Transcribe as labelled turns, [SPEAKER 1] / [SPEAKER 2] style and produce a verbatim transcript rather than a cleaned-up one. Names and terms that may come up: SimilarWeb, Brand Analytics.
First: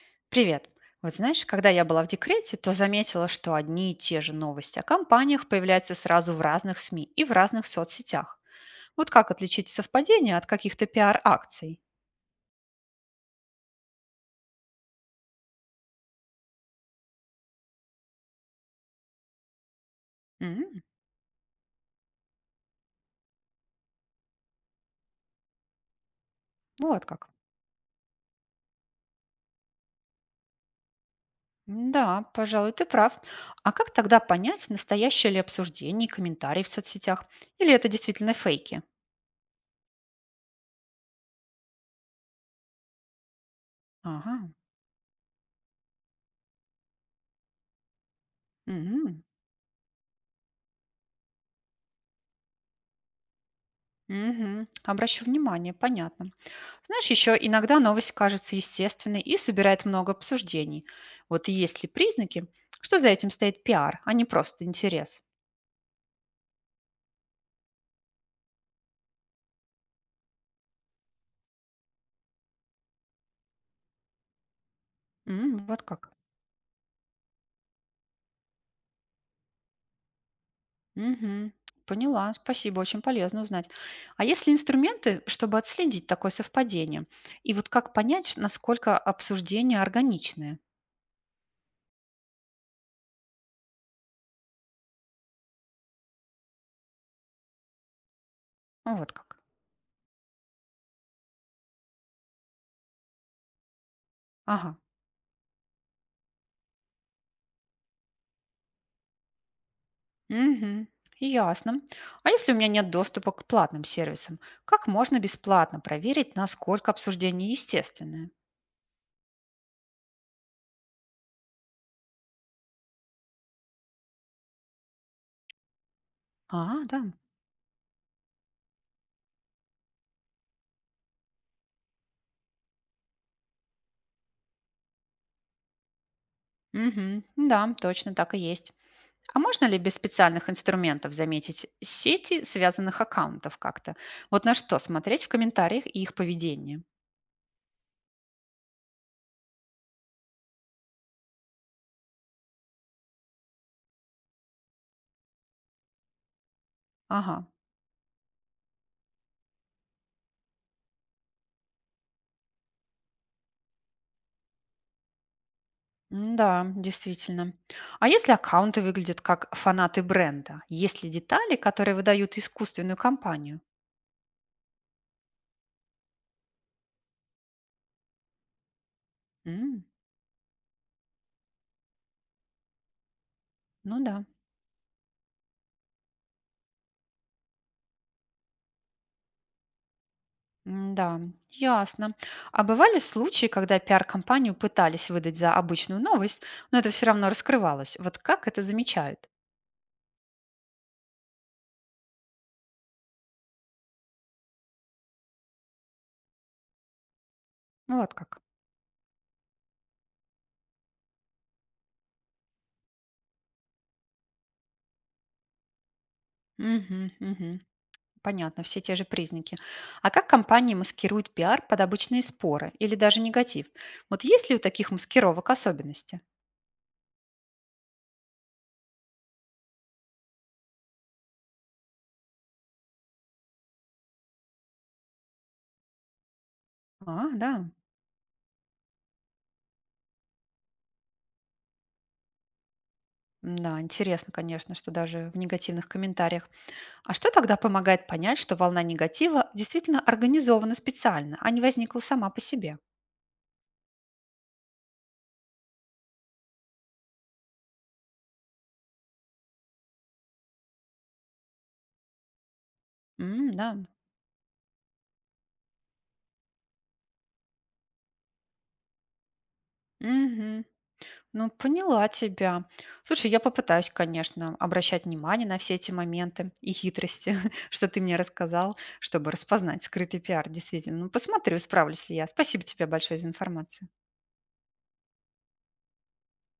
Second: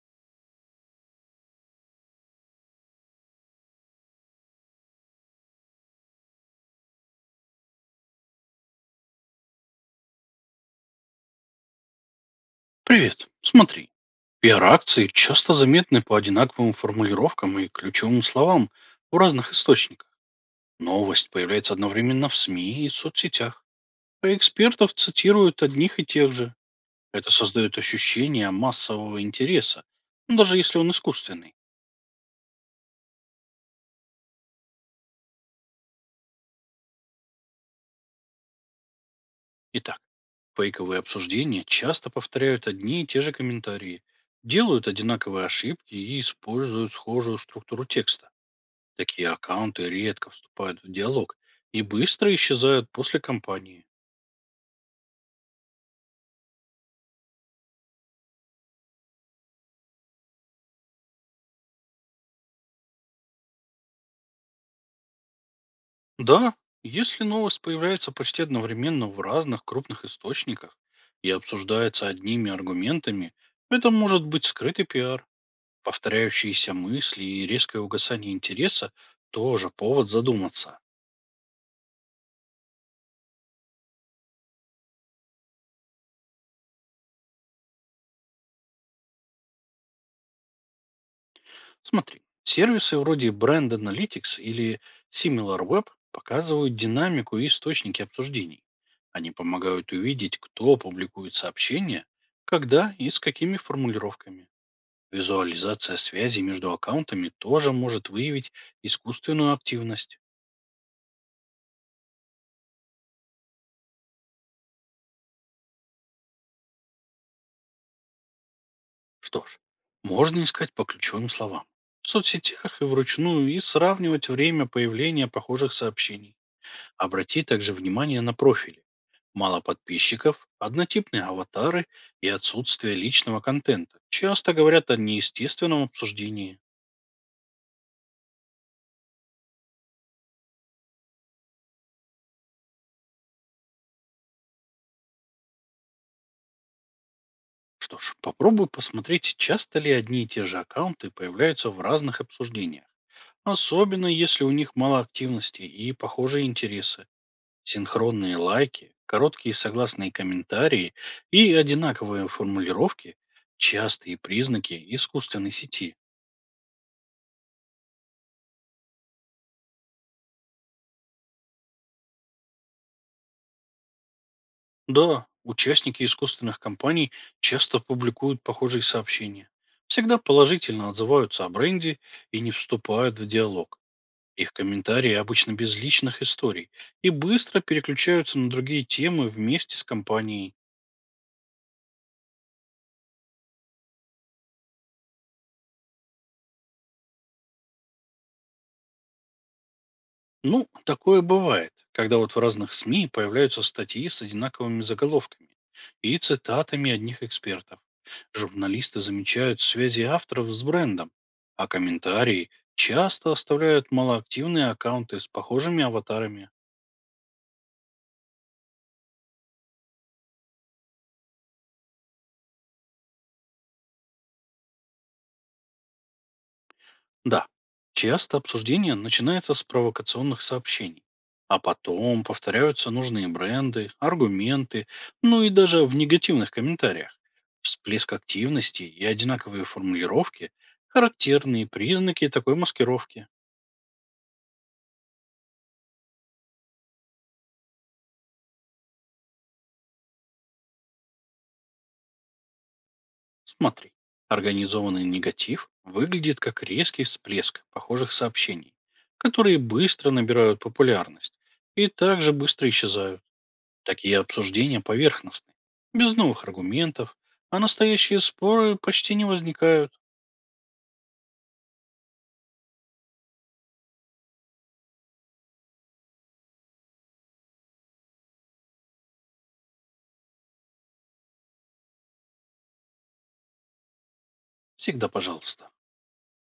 [SPEAKER 1] Привет. Вот знаешь, когда я была в декрете, то заметила, что одни и те же новости о компаниях появляются сразу в разных СМИ и в разных соцсетях. Вот как отличить совпадение от каких-то пиар-акций?
[SPEAKER 2] Привет. Смотри, пиар-акции часто заметны по одинаковым формулировкам и ключевым словам в разных источниках.
[SPEAKER 1] М,
[SPEAKER 2] Новость появляется одновременно в СМИ и соцсетях. А экспертов цитируют одних и тех же.
[SPEAKER 1] вот как.
[SPEAKER 2] Это создает ощущение массового интереса, ну, даже если он искусственный.
[SPEAKER 1] М, да, пожалуй, ты прав. А как тогда понять, настоящее ли обсуждение и комментарии в соцсетях? Или это действительно фейки?
[SPEAKER 2] Итак, фейковые обсуждения часто повторяют одни и те же комментарии,
[SPEAKER 1] Ага.
[SPEAKER 2] делают одинаковые ошибки и используют схожую структуру текста.
[SPEAKER 1] Мгм.
[SPEAKER 2] Такие аккаунты редко вступают в диалог и быстро исчезают после кампании.
[SPEAKER 1] Мгм, обращу внимание, понятно. Знаешь, еще иногда новость кажется естественной и собирает много обсуждений. Вот есть ли признаки, что за этим стоит пиар, а не просто интерес?
[SPEAKER 2] Да, если новость появляется почти одновременно в разных крупных источниках и обсуждается одними аргументами, это может быть скрытый пиар.
[SPEAKER 1] М, вот как.
[SPEAKER 2] Повторяющиеся мысли и резкое угасание интереса тоже повод задуматься.
[SPEAKER 1] Мгм. Поняла, спасибо, очень полезно узнать. А есть ли инструменты, чтобы отследить такое совпадение? И вот как понять, ш- насколько обсуждение органичное?
[SPEAKER 2] Смотри, сервисы вроде бренд аналитикс или симиларвеб показывают динамику и источники обсуждений.
[SPEAKER 1] Ну, вот
[SPEAKER 2] Они
[SPEAKER 1] как.
[SPEAKER 2] помогают увидеть, кто публикует сообщения, когда и с какими формулировками.
[SPEAKER 1] Ага.
[SPEAKER 2] Визуализация связи между аккаунтами тоже может выявить искусственную активность.
[SPEAKER 1] Мгм. Ясно. А если у меня нет доступа к платным сервисам, как можно бесплатно проверить, насколько обсуждение естественное?
[SPEAKER 2] Что ж, можно искать по ключевым словам в соцсетях и вручную и сравнивать время появления похожих сообщений.
[SPEAKER 1] А, да.
[SPEAKER 2] Обрати также внимание на профили. Мало подписчиков, однотипные аватары и отсутствие личного контента. Часто говорят о неестественном обсуждении.
[SPEAKER 1] Мгм, да, точно так и есть. А можно ли без специальных инструментов заметить сети связанных аккаунтов как-то? Вот на что смотреть в комментариях и их поведение?
[SPEAKER 2] Что ж, попробуй посмотреть, часто ли одни и те же аккаунты появляются в разных обсуждениях. Особенно если у них мало активности и похожие интересы.
[SPEAKER 1] Ага.
[SPEAKER 2] Синхронные лайки, короткие согласные комментарии и одинаковые формулировки– частые признаки искусственной сети.
[SPEAKER 1] М, да, действительно. А если аккаунты выглядят как фанаты бренда? Есть ли детали, которые выдают искусственную компанию?
[SPEAKER 2] Да, участники искусственных компаний часто публикуют похожие сообщения.
[SPEAKER 1] М.
[SPEAKER 2] Всегда положительно отзываются о бренде и не вступают в диалог.
[SPEAKER 1] Ну да.
[SPEAKER 2] Их комментарии обычно без личных историй и быстро переключаются на другие темы вместе с компанией.
[SPEAKER 1] М, да, ясно. А бывали случаи, когда пиар-компанию пытались выдать за обычную новость, но это все равно раскрывалось. Вот как это замечают?
[SPEAKER 2] Ну, такое бывает, когда вот в разных с м и появляются статьи с одинаковыми заголовками и цитатами одних экспертов.
[SPEAKER 1] Вот как.
[SPEAKER 2] Журналисты замечают связи авторов с брендом, а комментарии часто оставляют малоактивные аккаунты с похожими аватарами.
[SPEAKER 1] Мгм, мгм. Понятно, все те же признаки. А как компании маскируют пиар под обычные споры или даже негатив? Вот есть ли у таких маскировок особенности?
[SPEAKER 2] Да, часто обсуждение начинается с провокационных сообщений, а потом повторяются нужные бренды, аргументы, ну и даже в негативных комментариях.
[SPEAKER 1] А, да.
[SPEAKER 2] Всплеск активности и одинаковые формулировки– характерные признаки такой маскировки.
[SPEAKER 1] М, да, интересно, конечно, что даже в негативных комментариях. А что тогда помогает понять, что волна негатива действительно организована специально, а не возникла сама по себе?
[SPEAKER 2] Смотри, организованный негатив выглядит как резкий всплеск похожих сообщений, которые быстро набирают популярность и также быстро исчезают.
[SPEAKER 1] М, да.
[SPEAKER 2] Такие обсуждения поверхностны, без новых аргументов, а настоящие споры почти не возникают.
[SPEAKER 1] Мгм. Ну, поняла тебя. Слушай, я попытаюсь, конечно, обращать внимание на все эти моменты и хитрости, что ты мне рассказал, чтобы распознать скрытый пиар, действительно. Ну, посмотрю, справлюсь ли я. Спасибо тебе большое за информацию.
[SPEAKER 2] Всегда пожалуйста.